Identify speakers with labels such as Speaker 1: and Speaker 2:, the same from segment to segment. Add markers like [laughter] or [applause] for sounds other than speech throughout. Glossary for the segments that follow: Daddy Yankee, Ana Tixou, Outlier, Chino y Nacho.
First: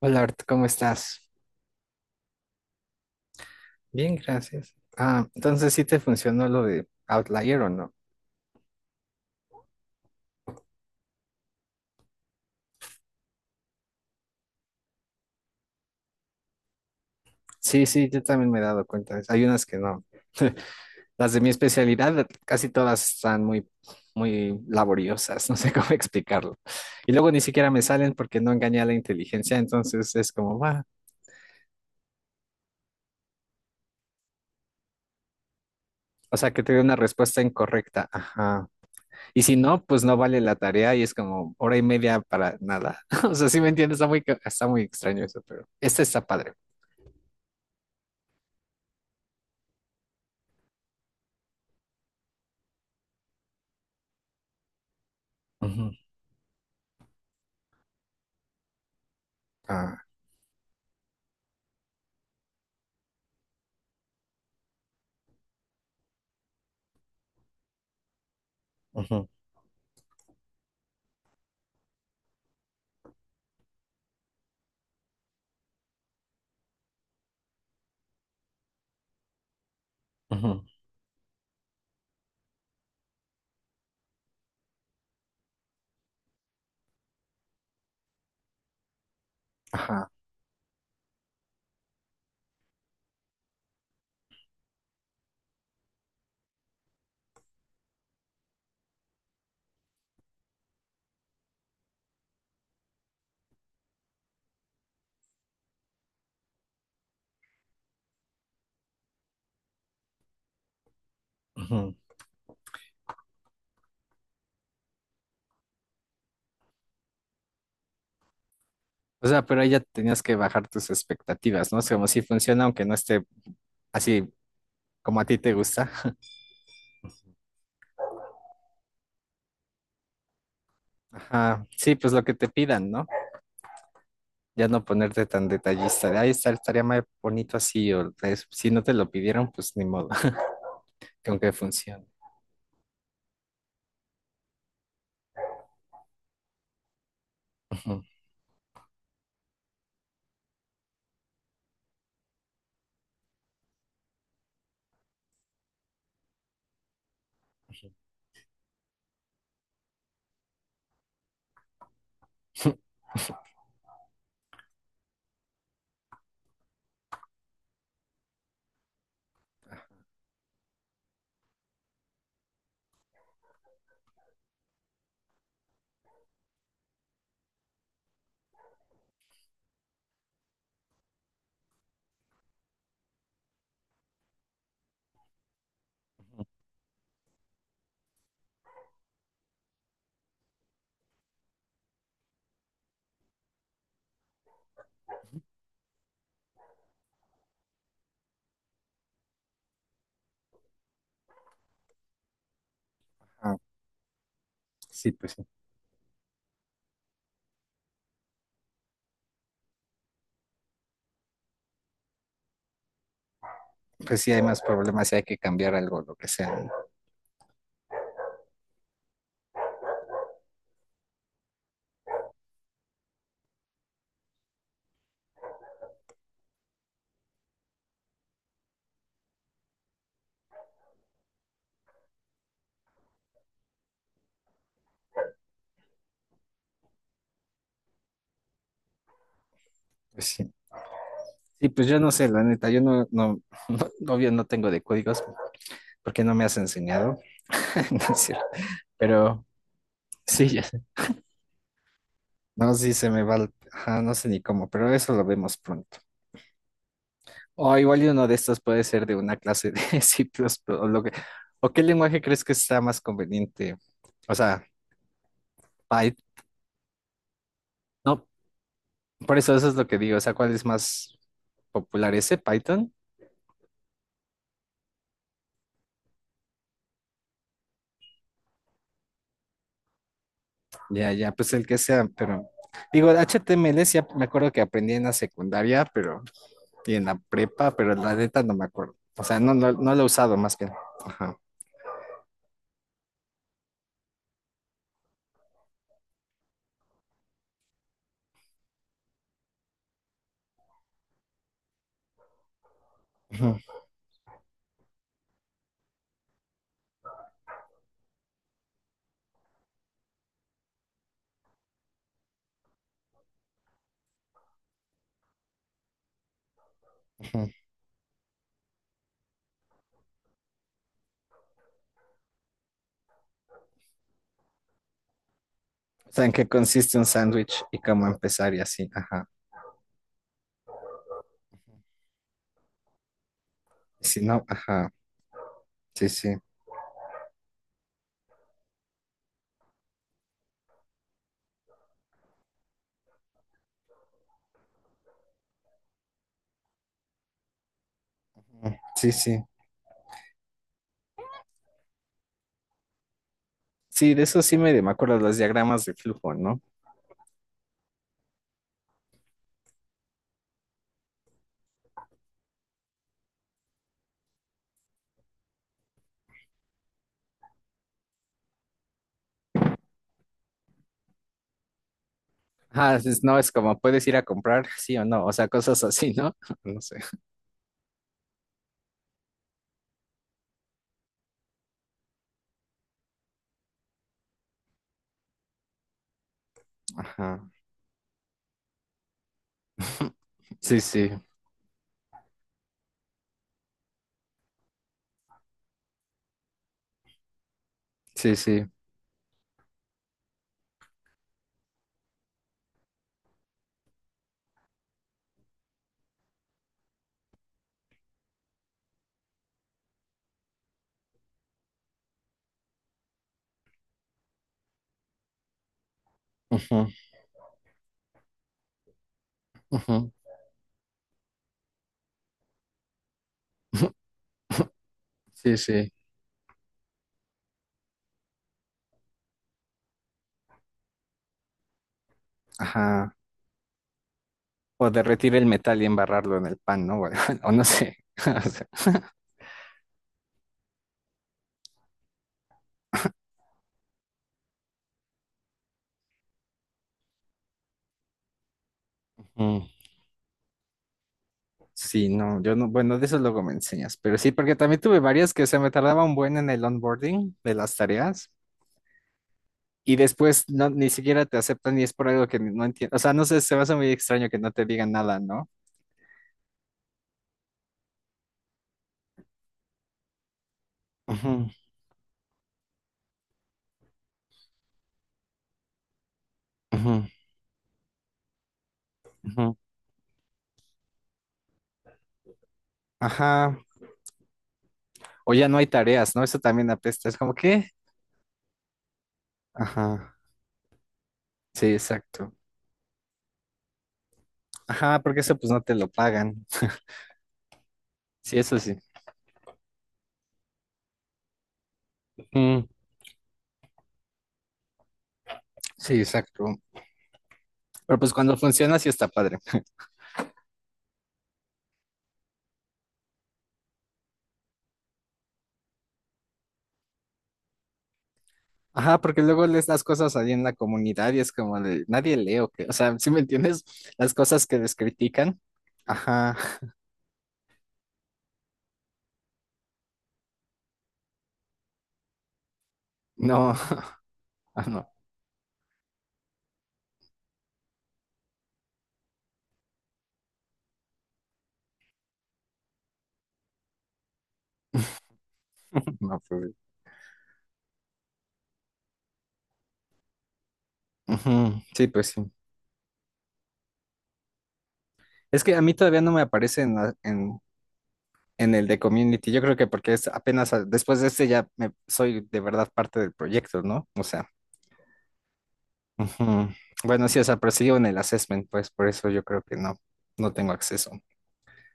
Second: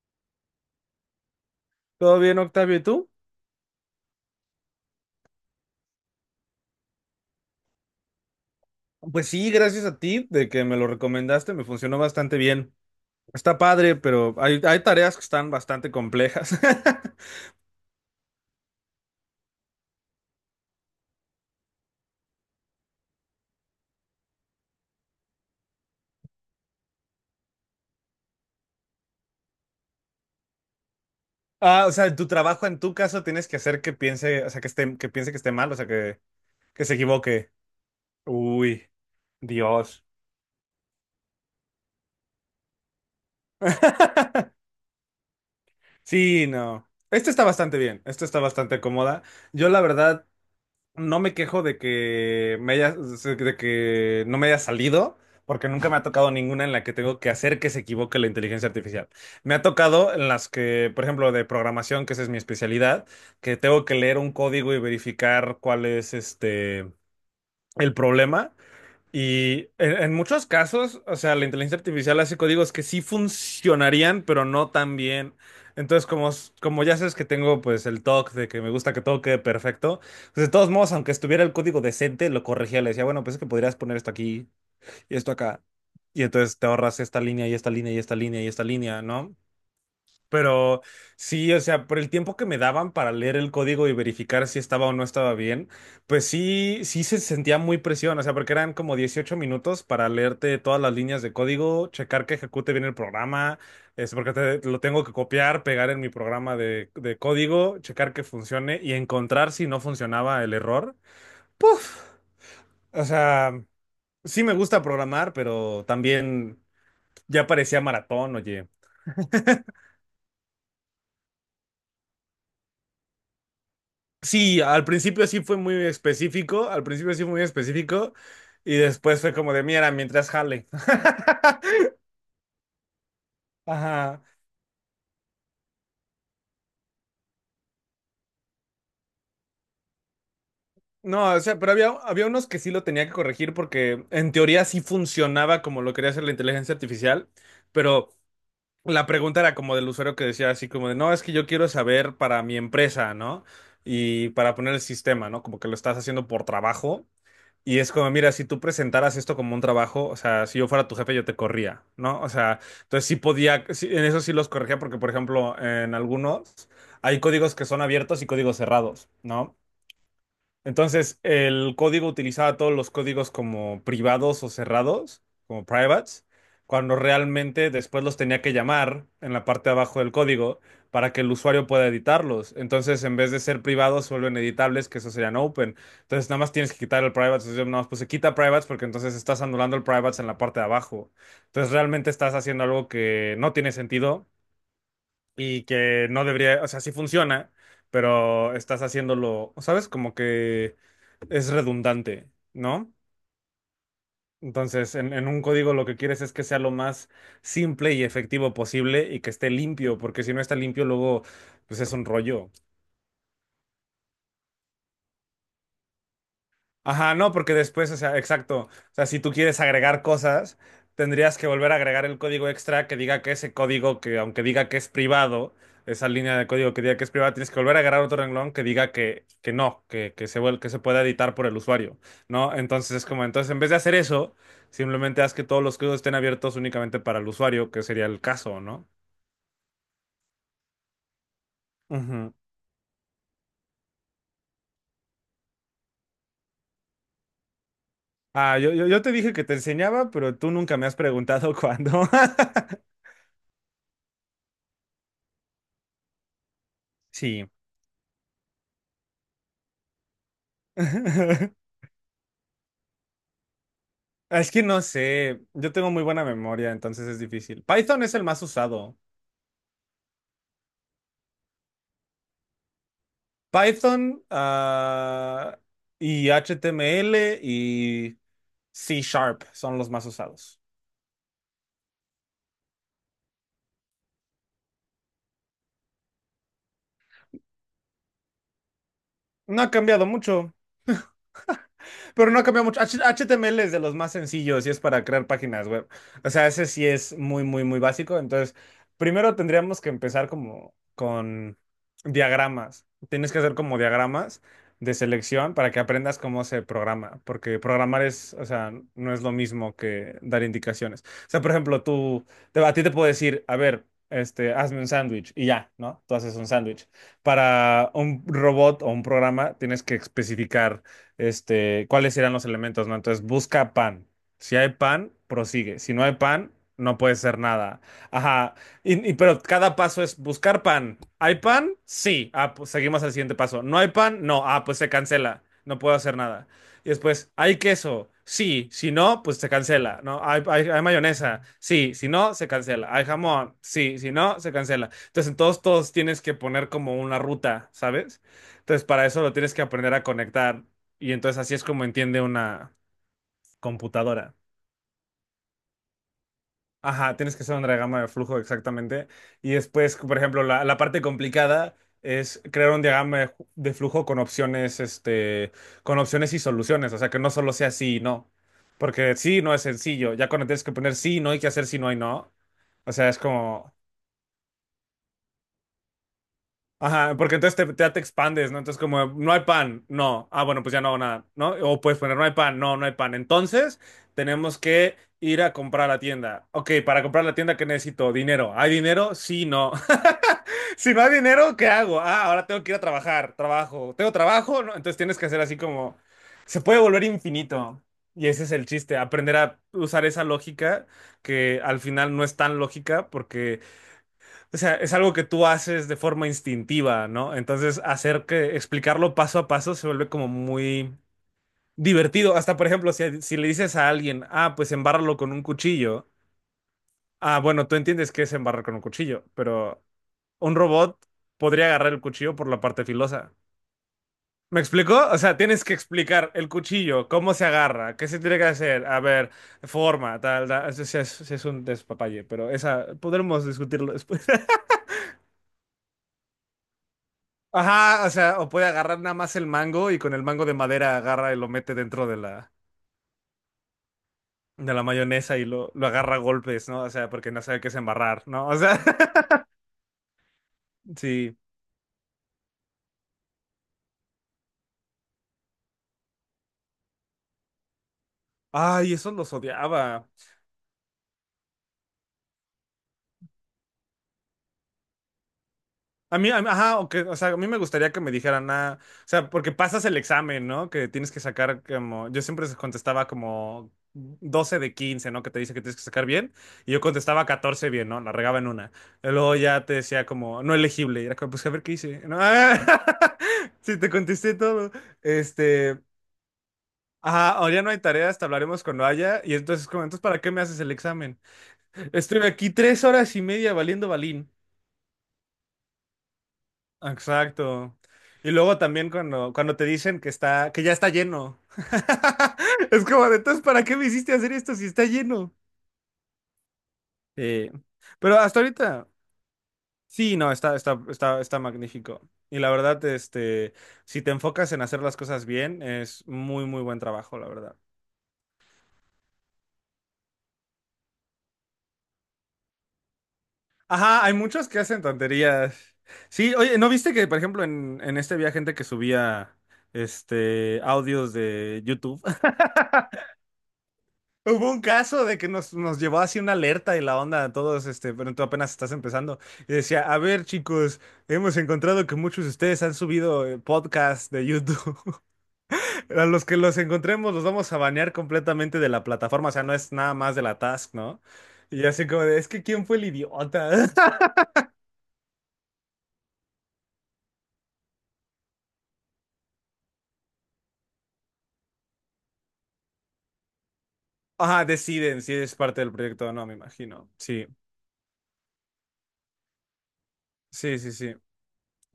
Speaker 1: Hola, Art, ¿cómo estás?
Speaker 2: ¿Todo bien, Octavio? ¿Y tú?
Speaker 1: Bien, gracias. Ah, entonces sí te funcionó lo de Outlier o no.
Speaker 2: Pues sí, gracias a ti de que me lo recomendaste, me funcionó bastante bien. Está padre, pero hay tareas que están bastante complejas. [laughs]
Speaker 1: Sí, sí, yo también me he dado cuenta de eso. Hay unas que no. [laughs] Las de mi especialidad, casi todas están muy, muy laboriosas, [laughs] no sé cómo explicarlo. Y luego ni siquiera me salen porque no engañé a la inteligencia, entonces es como, va.
Speaker 2: Ah, o sea, en tu trabajo, en tu caso, tienes que hacer que piense, o sea, que esté, que piense que esté mal, o sea,
Speaker 1: O sea, que te dio
Speaker 2: que se
Speaker 1: una respuesta
Speaker 2: equivoque.
Speaker 1: incorrecta. Ajá.
Speaker 2: Uy,
Speaker 1: Y si no, pues
Speaker 2: Dios.
Speaker 1: no vale la tarea y es como hora y media para nada. [laughs] O sea, sí me entiendes, está muy, está
Speaker 2: [laughs]
Speaker 1: muy extraño eso, pero este está
Speaker 2: Sí,
Speaker 1: padre.
Speaker 2: no. Este está bastante bien, este está bastante cómoda. Yo la verdad, no me quejo de que me haya, de que no me haya salido, porque nunca
Speaker 1: Ujú,
Speaker 2: me ha tocado ninguna en la que tengo que hacer que se equivoque la inteligencia artificial. Me ha
Speaker 1: ah,
Speaker 2: tocado en las que, por ejemplo, de programación, que esa es mi especialidad, que tengo que leer un código y verificar cuál es este el problema.
Speaker 1: ujú,
Speaker 2: Y en muchos casos, o sea, la inteligencia artificial hace códigos que sí funcionarían, pero no tan bien. Entonces, como, como ya sabes que tengo pues el toque de que me gusta que todo quede perfecto, pues de
Speaker 1: ujú,
Speaker 2: todos modos, aunque estuviera el código decente, lo corregía, le decía, bueno, pues es que podrías poner esto aquí y esto acá. Y entonces te ahorras esta línea y esta línea y esta línea y esta línea, ¿no?
Speaker 1: ajá,
Speaker 2: Pero sí, o sea, por el tiempo que me daban para leer el código y verificar si estaba o no estaba bien, pues sí, sí se sentía muy presión, o sea, porque eran como 18 minutos para leerte todas las líneas de código, checar que ejecute bien el programa, es porque lo tengo que copiar, pegar en mi programa de código, checar que funcione y encontrar si no funcionaba el error.
Speaker 1: ujú.
Speaker 2: Puf, o sea, sí me gusta programar, pero también ya parecía maratón, oye.
Speaker 1: O sea, pero ahí ya tenías que bajar tus expectativas, ¿no? Es como si funciona, aunque no esté así
Speaker 2: Sí, al
Speaker 1: como a
Speaker 2: principio
Speaker 1: ti
Speaker 2: sí
Speaker 1: te
Speaker 2: fue muy
Speaker 1: gusta.
Speaker 2: específico, al principio sí fue muy específico y después fue como de, mira, mientras jale. [laughs]
Speaker 1: Ajá, sí, pues lo que te pidan, ¿no?
Speaker 2: Ajá.
Speaker 1: Ya no ponerte tan detallista. Ahí está, estaría más bonito así, o si no te lo pidieron, pues ni modo, [laughs] que
Speaker 2: No, o
Speaker 1: aunque
Speaker 2: sea, pero había,
Speaker 1: funcione.
Speaker 2: había unos que sí lo tenía que corregir porque en teoría sí funcionaba como lo quería hacer la inteligencia artificial,
Speaker 1: Ujú,
Speaker 2: pero la pregunta era como del usuario que decía así como de, no, es que yo quiero saber para mi empresa, ¿no? Y para poner el sistema, ¿no? Como que lo estás haciendo por trabajo. Y es como, mira, si tú presentaras esto como un trabajo, o sea, si yo fuera tu jefe, yo te corría, ¿no? O sea, entonces sí podía, sí, en eso sí los corregía, porque, por ejemplo, en algunos hay códigos que son abiertos y códigos cerrados, ¿no? Entonces, el código utilizaba todos los códigos como privados o cerrados, como privates, cuando realmente después los tenía que llamar en la parte de abajo del código para que el usuario pueda editarlos. Entonces, en vez de ser privados, se vuelven editables, que eso serían open. Entonces, nada más tienes que quitar el privates. Entonces, yo nada más puse quita privates porque entonces estás anulando el privates en la parte de abajo. Entonces, realmente estás haciendo algo que no tiene sentido y que no debería, o sea, sí funciona, pero estás haciéndolo, ¿sabes? Como que es redundante, ¿no?
Speaker 1: ajá,
Speaker 2: Entonces,
Speaker 1: sí,
Speaker 2: en
Speaker 1: pues
Speaker 2: un
Speaker 1: sí.
Speaker 2: código lo que quieres es que sea lo más simple y efectivo posible y que esté limpio, porque si no está limpio, luego, pues es un rollo.
Speaker 1: Pues sí, hay más problemas y hay que cambiar algo, lo que sea, ¿no?
Speaker 2: Ajá, no, porque después, o sea, exacto. O sea, si tú quieres agregar cosas, tendrías que volver a agregar el código extra que diga que ese código, que aunque diga que es privado, esa línea de código que diga que es privada, tienes que volver a agregar otro renglón que diga que no, que, que se pueda editar por el usuario, ¿no? Entonces es como, entonces en vez de hacer eso, simplemente haz que todos los códigos estén abiertos únicamente para el usuario, que sería el caso, ¿no?
Speaker 1: Pues sí. Sí, pues yo no sé,
Speaker 2: Ujú.
Speaker 1: la neta, yo no, no, [laughs] no, obvio no tengo de códigos porque no me has enseñado, [laughs] no es cierto.
Speaker 2: Ah, yo te dije
Speaker 1: Pero
Speaker 2: que te enseñaba, pero
Speaker 1: sí,
Speaker 2: tú
Speaker 1: ya
Speaker 2: nunca
Speaker 1: sé.
Speaker 2: me has preguntado cuándo.
Speaker 1: No,
Speaker 2: [laughs]
Speaker 1: sí se me va, ajá, no sé ni cómo, pero eso lo vemos pronto.
Speaker 2: Sí.
Speaker 1: O igual y uno de estos puede ser de una clase de [laughs] C++, o lo que,
Speaker 2: [laughs]
Speaker 1: o qué lenguaje crees que está más conveniente, o
Speaker 2: Ah, es que
Speaker 1: sea,
Speaker 2: no sé, yo tengo muy
Speaker 1: Python,
Speaker 2: buena memoria, entonces es difícil. Python es el
Speaker 1: no,
Speaker 2: más usado.
Speaker 1: por eso es lo que digo, o sea, ¿cuál es más popular ese, Python?
Speaker 2: Python, ah, y HTML y C# son los más usados.
Speaker 1: Ya, ya, pues el que sea, pero digo, HTML sí, me acuerdo que aprendí en la secundaria, pero y en la prepa, pero la neta no me acuerdo. O sea, no,
Speaker 2: No ha
Speaker 1: no, no lo he
Speaker 2: cambiado
Speaker 1: usado
Speaker 2: mucho.
Speaker 1: más que. Ajá.
Speaker 2: Pero no ha cambiado mucho. HTML es de los más sencillos y es para crear páginas web. O sea, ese sí es muy, muy, muy básico. Entonces, primero tendríamos que empezar como con diagramas. Tienes que hacer
Speaker 1: Ujú,
Speaker 2: como diagramas de selección para que aprendas cómo se programa. Porque programar es, o sea, no es lo mismo que dar indicaciones. O sea, por ejemplo, tú, a ti te puedo decir, a ver, este, hazme un sándwich y ya, ¿no? Tú haces un sándwich.
Speaker 1: ujú.
Speaker 2: Para un robot o un programa tienes que especificar este, cuáles eran los elementos, ¿no? Entonces busca pan. Si hay pan, prosigue. Si no
Speaker 1: O
Speaker 2: hay
Speaker 1: sea, en qué
Speaker 2: pan,
Speaker 1: consiste
Speaker 2: no
Speaker 1: un
Speaker 2: puede ser
Speaker 1: sándwich y
Speaker 2: nada.
Speaker 1: cómo empezar
Speaker 2: Ajá.
Speaker 1: y así. Ajá.
Speaker 2: Pero cada paso es buscar pan. ¿Hay pan? Sí. Ah, pues seguimos al siguiente paso. ¿No hay pan?
Speaker 1: Si
Speaker 2: No.
Speaker 1: no,
Speaker 2: Ah, pues se
Speaker 1: ajá.
Speaker 2: cancela. No puedo
Speaker 1: Sí,
Speaker 2: hacer
Speaker 1: sí.
Speaker 2: nada. Y después, ¿hay queso? Sí. Si no, pues se cancela. ¿No? ¿Hay mayonesa? Sí. Si no, se cancela. ¿Hay jamón? Sí. Si no, se cancela. Entonces, en todos tienes que poner como una ruta, ¿sabes?
Speaker 1: Ujú.
Speaker 2: Entonces, para
Speaker 1: Sí,
Speaker 2: eso lo
Speaker 1: sí.
Speaker 2: tienes que aprender a conectar. Y entonces así es como entiende una
Speaker 1: Sí, de
Speaker 2: computadora.
Speaker 1: eso sí medio me acuerdo los diagramas de flujo, ¿no?
Speaker 2: Ajá, tienes que hacer un diagrama de flujo exactamente. Y después, por ejemplo, la parte complicada es crear un diagrama de, de flujo con opciones, este, con opciones y soluciones. O sea, que no solo sea sí y no. Porque sí no es sencillo. Ya cuando tienes que poner sí y no hay que hacer sí no y no. O
Speaker 1: Ah,
Speaker 2: sea, es
Speaker 1: no, es
Speaker 2: como,
Speaker 1: como puedes ir a comprar, sí o no, o sea, cosas así, ¿no? [laughs] No sé.
Speaker 2: ajá, porque entonces te, ya te expandes, ¿no? Entonces como, no hay pan, no. Ah, bueno, pues ya no hago nada, ¿no? O puedes poner, no hay pan, no, no hay pan. Entonces tenemos que ir a comprar a la tienda. Ok, para comprar la
Speaker 1: Ajá.
Speaker 2: tienda, ¿qué necesito? Dinero. ¿Hay dinero? Sí, no. [laughs]
Speaker 1: Sí,
Speaker 2: Si no
Speaker 1: sí,
Speaker 2: hay dinero, ¿qué hago? Ah, ahora tengo que ir a trabajar, trabajo. ¿Tengo trabajo? No, entonces tienes que hacer así como, se puede volver infinito. Y
Speaker 1: sí,
Speaker 2: ese es el
Speaker 1: sí.
Speaker 2: chiste, aprender a usar esa lógica que al final no es tan lógica porque o sea, es algo que tú haces de forma instintiva, ¿no? Entonces, hacer que explicarlo paso a paso se vuelve como muy divertido. Hasta, por ejemplo, si le dices a alguien, ah, pues embárralo con un cuchillo.
Speaker 1: Ujú,
Speaker 2: Ah, bueno, tú entiendes qué es embarrar con un cuchillo, pero
Speaker 1: ujú.
Speaker 2: un robot podría agarrar el cuchillo por la parte filosa.
Speaker 1: [laughs]
Speaker 2: ¿Me explicó? O sea,
Speaker 1: Sí,
Speaker 2: tienes que
Speaker 1: sí.
Speaker 2: explicar el cuchillo, cómo se agarra, qué se tiene que hacer, a ver, forma, tal, tal. Sí es un despapalle, pero esa
Speaker 1: Ajá.
Speaker 2: podremos discutirlo después. [laughs]
Speaker 1: O derretir el metal y embarrarlo en el pan, ¿no? [laughs] O no sé.
Speaker 2: Ajá, o sea, o puede
Speaker 1: [laughs]
Speaker 2: agarrar nada más el mango y con el mango de madera agarra y lo mete dentro de de la mayonesa y lo agarra a golpes, ¿no? O sea, porque no sabe qué es embarrar, ¿no? O sea, [laughs]
Speaker 1: Mm,
Speaker 2: sí.
Speaker 1: sí, no, yo no, bueno, de eso luego me enseñas, pero sí, porque también tuve varias que se me tardaba un buen en el onboarding de las tareas
Speaker 2: Ay, esos los
Speaker 1: y
Speaker 2: odiaba.
Speaker 1: después no, ni siquiera te aceptan y es por algo que no entiendo, o sea, no sé, se me hace muy extraño que no te digan nada, ¿no?
Speaker 2: A mí, a ajá, aunque, o sea, a mí me gustaría que me dijeran, nada, o sea, porque pasas el examen, ¿no? Que tienes que
Speaker 1: Ujú,
Speaker 2: sacar como, yo siempre contestaba como 12 de 15 ¿no? Que te dice que tienes que sacar bien, y yo
Speaker 1: ujú,
Speaker 2: contestaba 14 bien, ¿no? La regaba en una. Y luego
Speaker 1: ujú.
Speaker 2: ya te decía como, no elegible, y era como, pues a ver qué hice, ¿no?
Speaker 1: Ajá,
Speaker 2: [laughs] Sí, te contesté todo.
Speaker 1: o ya no hay
Speaker 2: Este,
Speaker 1: tareas, ¿no? Eso también apesta, es
Speaker 2: ajá,
Speaker 1: como
Speaker 2: ahora ya
Speaker 1: qué.
Speaker 2: no hay tareas, te hablaremos cuando haya, y entonces, como, entonces,
Speaker 1: Ajá,
Speaker 2: ¿para qué me haces el examen?
Speaker 1: sí,
Speaker 2: Estuve
Speaker 1: exacto.
Speaker 2: aquí 3 horas y media valiendo balín.
Speaker 1: Ajá, porque eso pues no te lo pagan.
Speaker 2: Exacto. Y
Speaker 1: Sí, eso
Speaker 2: luego
Speaker 1: sí.
Speaker 2: también cuando, cuando te dicen que está, que ya está lleno. [laughs]
Speaker 1: Mm,
Speaker 2: Es como, entonces, ¿para qué me hiciste hacer esto si está lleno?
Speaker 1: sí, exacto.
Speaker 2: Eh,
Speaker 1: Pero pues
Speaker 2: pero
Speaker 1: cuando
Speaker 2: hasta
Speaker 1: funciona sí
Speaker 2: ahorita,
Speaker 1: está padre.
Speaker 2: sí, no, está magnífico. Y la verdad, este, si te enfocas en hacer las cosas bien, es muy, muy buen trabajo, la verdad.
Speaker 1: Ajá, porque luego lees las cosas ahí en la comunidad y es como de, nadie lee o qué, o sea, ¿si me entiendes?
Speaker 2: Ajá,
Speaker 1: Las
Speaker 2: hay
Speaker 1: cosas
Speaker 2: muchos
Speaker 1: que
Speaker 2: que
Speaker 1: les
Speaker 2: hacen
Speaker 1: critican.
Speaker 2: tonterías. Sí,
Speaker 1: Ajá,
Speaker 2: oye, ¿no viste que, por ejemplo, en este había gente que subía, este, audios de YouTube?
Speaker 1: no,
Speaker 2: Hubo
Speaker 1: [laughs]
Speaker 2: un
Speaker 1: ah, no,
Speaker 2: caso de que nos llevó así una alerta y la onda a todos, este, pero tú apenas estás empezando. Y decía, a ver, chicos, hemos encontrado que muchos de ustedes han subido podcasts de YouTube. [laughs] A
Speaker 1: no,
Speaker 2: los que
Speaker 1: pues,
Speaker 2: los encontremos los vamos a banear completamente de la plataforma. O sea, no es nada más de la task, ¿no?
Speaker 1: ujú,
Speaker 2: Y
Speaker 1: sí,
Speaker 2: así como
Speaker 1: pues
Speaker 2: de,
Speaker 1: sí.
Speaker 2: es que ¿quién fue el idiota? [laughs]
Speaker 1: Es que a mí todavía no me aparece en, en el de Community, yo creo que porque es apenas después de este ya me, soy de verdad parte del proyecto, ¿no? O sea,
Speaker 2: Ajá, deciden si es parte del proyecto o no, me
Speaker 1: ujú.
Speaker 2: imagino.
Speaker 1: Bueno, sí, o
Speaker 2: Sí,
Speaker 1: sea, pero sigo en el assessment, pues por eso yo creo que no, no tengo
Speaker 2: sí, sí,
Speaker 1: acceso.
Speaker 2: sí.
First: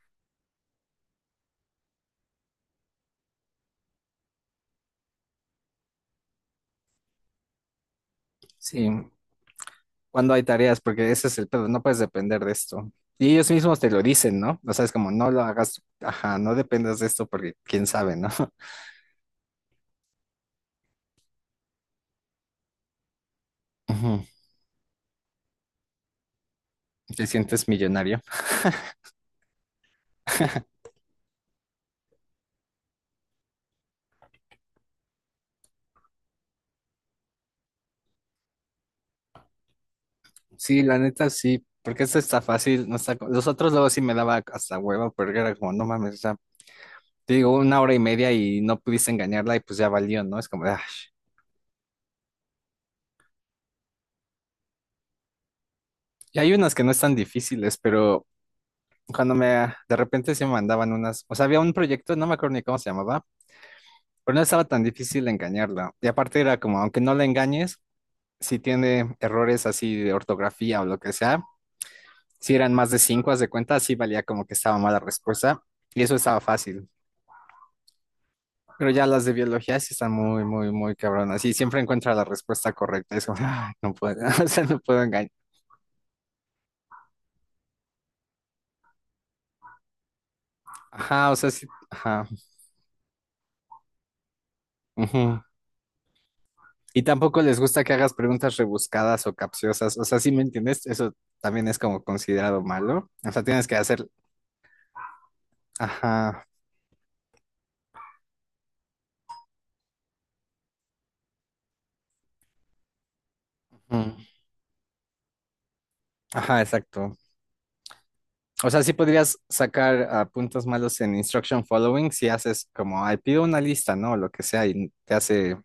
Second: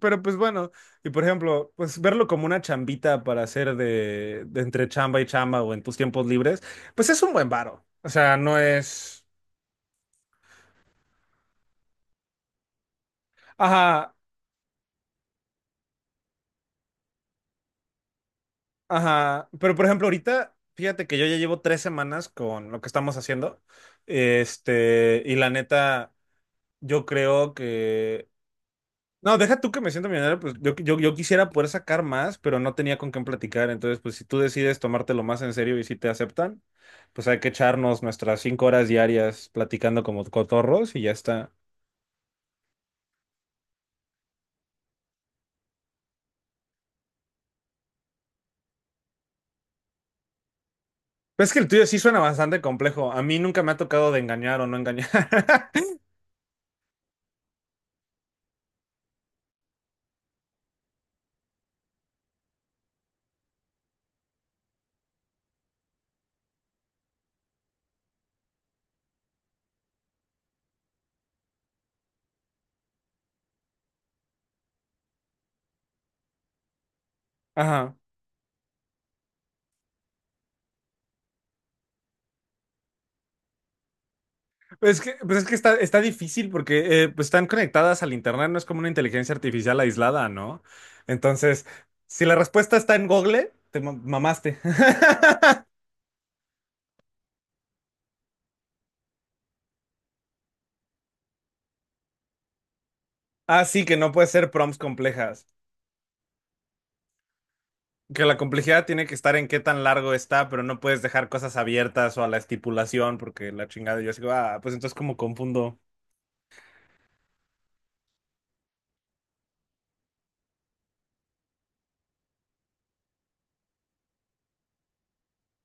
Speaker 2: Pero pues bueno, y por ejemplo, pues verlo como una chambita para hacer de entre chamba y chamba o en tus tiempos libres, pues es un buen varo. O sea, no
Speaker 1: Sí,
Speaker 2: es...
Speaker 1: cuando hay tareas, porque ese es el pedo, no puedes depender de esto. Y ellos mismos te lo
Speaker 2: Ajá,
Speaker 1: dicen, ¿no? O sea, es como, no lo hagas, ajá, no dependas de esto porque quién sabe, ¿no? [laughs]
Speaker 2: ajá. Pero por ejemplo, ahorita, fíjate que yo ya llevo 3 semanas con lo que estamos haciendo.
Speaker 1: Ujú.
Speaker 2: Este, y la neta, yo
Speaker 1: Te
Speaker 2: creo
Speaker 1: sientes millonario.
Speaker 2: que no, deja tú que me siento millonario, pues
Speaker 1: [laughs]
Speaker 2: yo quisiera poder sacar más, pero no tenía con quién platicar. Entonces, pues si tú decides tomártelo más en serio y si te aceptan, pues hay que echarnos nuestras 5 horas diarias platicando como
Speaker 1: Sí,
Speaker 2: cotorros
Speaker 1: la
Speaker 2: y ya
Speaker 1: neta,
Speaker 2: está.
Speaker 1: sí, porque esto está fácil, no está... Los otros luego sí me daba hasta hueva, porque era como, no mames, o sea, te digo, una hora y media y no pudiste engañarla y pues ya valió, ¿no? Es como, ah.
Speaker 2: Pero es que el tuyo sí suena bastante complejo. A mí nunca me ha tocado de engañar o no engañar. [laughs]
Speaker 1: Y hay unas que no están difíciles, pero de repente se me mandaban unas, o sea, había un proyecto, no me acuerdo ni cómo se llamaba, pero no estaba tan difícil engañarla. Y aparte era como, aunque no la engañes, si tiene errores así de ortografía o lo que sea, si eran más de 5, haz de cuenta, sí valía como que estaba mala respuesta. Y eso estaba fácil.
Speaker 2: Ajá.
Speaker 1: Pero ya las de biología sí están muy, muy, muy cabronas. Y siempre encuentra la respuesta correcta. Es como, "Ah, no puedo, [laughs] o sea, no puedo engañar".
Speaker 2: Pues es que está difícil porque pues están conectadas al internet, no es como una inteligencia artificial aislada, ¿no?
Speaker 1: Ajá, o sea,
Speaker 2: Entonces,
Speaker 1: sí,
Speaker 2: si
Speaker 1: ajá.
Speaker 2: la respuesta está en Google, te mamaste.
Speaker 1: Ujú.
Speaker 2: [laughs]
Speaker 1: Y tampoco les gusta que hagas preguntas rebuscadas o capciosas. O sea, ¿si me entiendes? Eso también es como considerado malo. O sea,
Speaker 2: Ah,
Speaker 1: tienes que
Speaker 2: sí, que
Speaker 1: hacer,
Speaker 2: no puede ser prompts complejas.
Speaker 1: ajá.
Speaker 2: Que la complejidad tiene que estar en qué tan largo está, pero no puedes dejar cosas abiertas o a la estipulación, porque la chingada yo
Speaker 1: Ujú.
Speaker 2: digo, ah, pues entonces como confundo.
Speaker 1: Ajá, exacto. O sea, sí podrías sacar ah, puntos malos en instruction following si haces como, ay, pido una lista, ¿no? O lo que sea, y te hace,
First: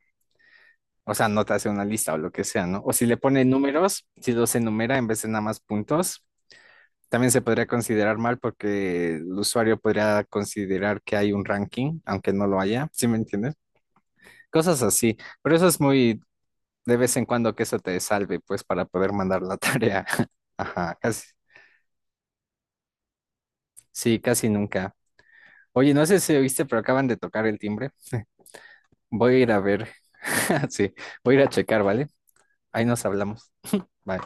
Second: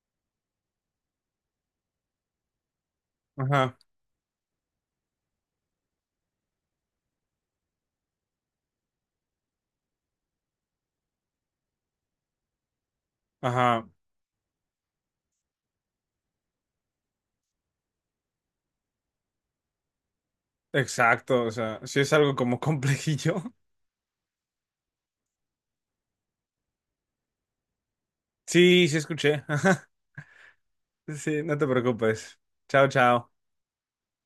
Speaker 1: o sea, no te hace una lista o lo que sea, ¿no? O si le pone
Speaker 2: Ajá,
Speaker 1: números, si los enumera en vez de nada más puntos, también se podría considerar mal porque el usuario podría considerar que hay un ranking, aunque no lo haya, ¿sí me entiendes?
Speaker 2: ajá,
Speaker 1: Cosas así. Pero eso es muy de vez en cuando que eso te salve, pues, para poder mandar la tarea. [laughs] Ajá, casi,
Speaker 2: exacto. O sea, sí es algo como complejillo. [laughs]
Speaker 1: sí, casi nunca. Oye, no sé si oíste, pero acaban de tocar el timbre.
Speaker 2: Sí, sí
Speaker 1: Voy a
Speaker 2: escuché. [laughs]
Speaker 1: ir a ver.
Speaker 2: Ajá.
Speaker 1: [laughs] Sí,
Speaker 2: Sí,
Speaker 1: voy a ir a
Speaker 2: no te
Speaker 1: checar, ¿vale?
Speaker 2: preocupes.
Speaker 1: Ahí
Speaker 2: Chao,
Speaker 1: nos
Speaker 2: chao.
Speaker 1: hablamos. Bye.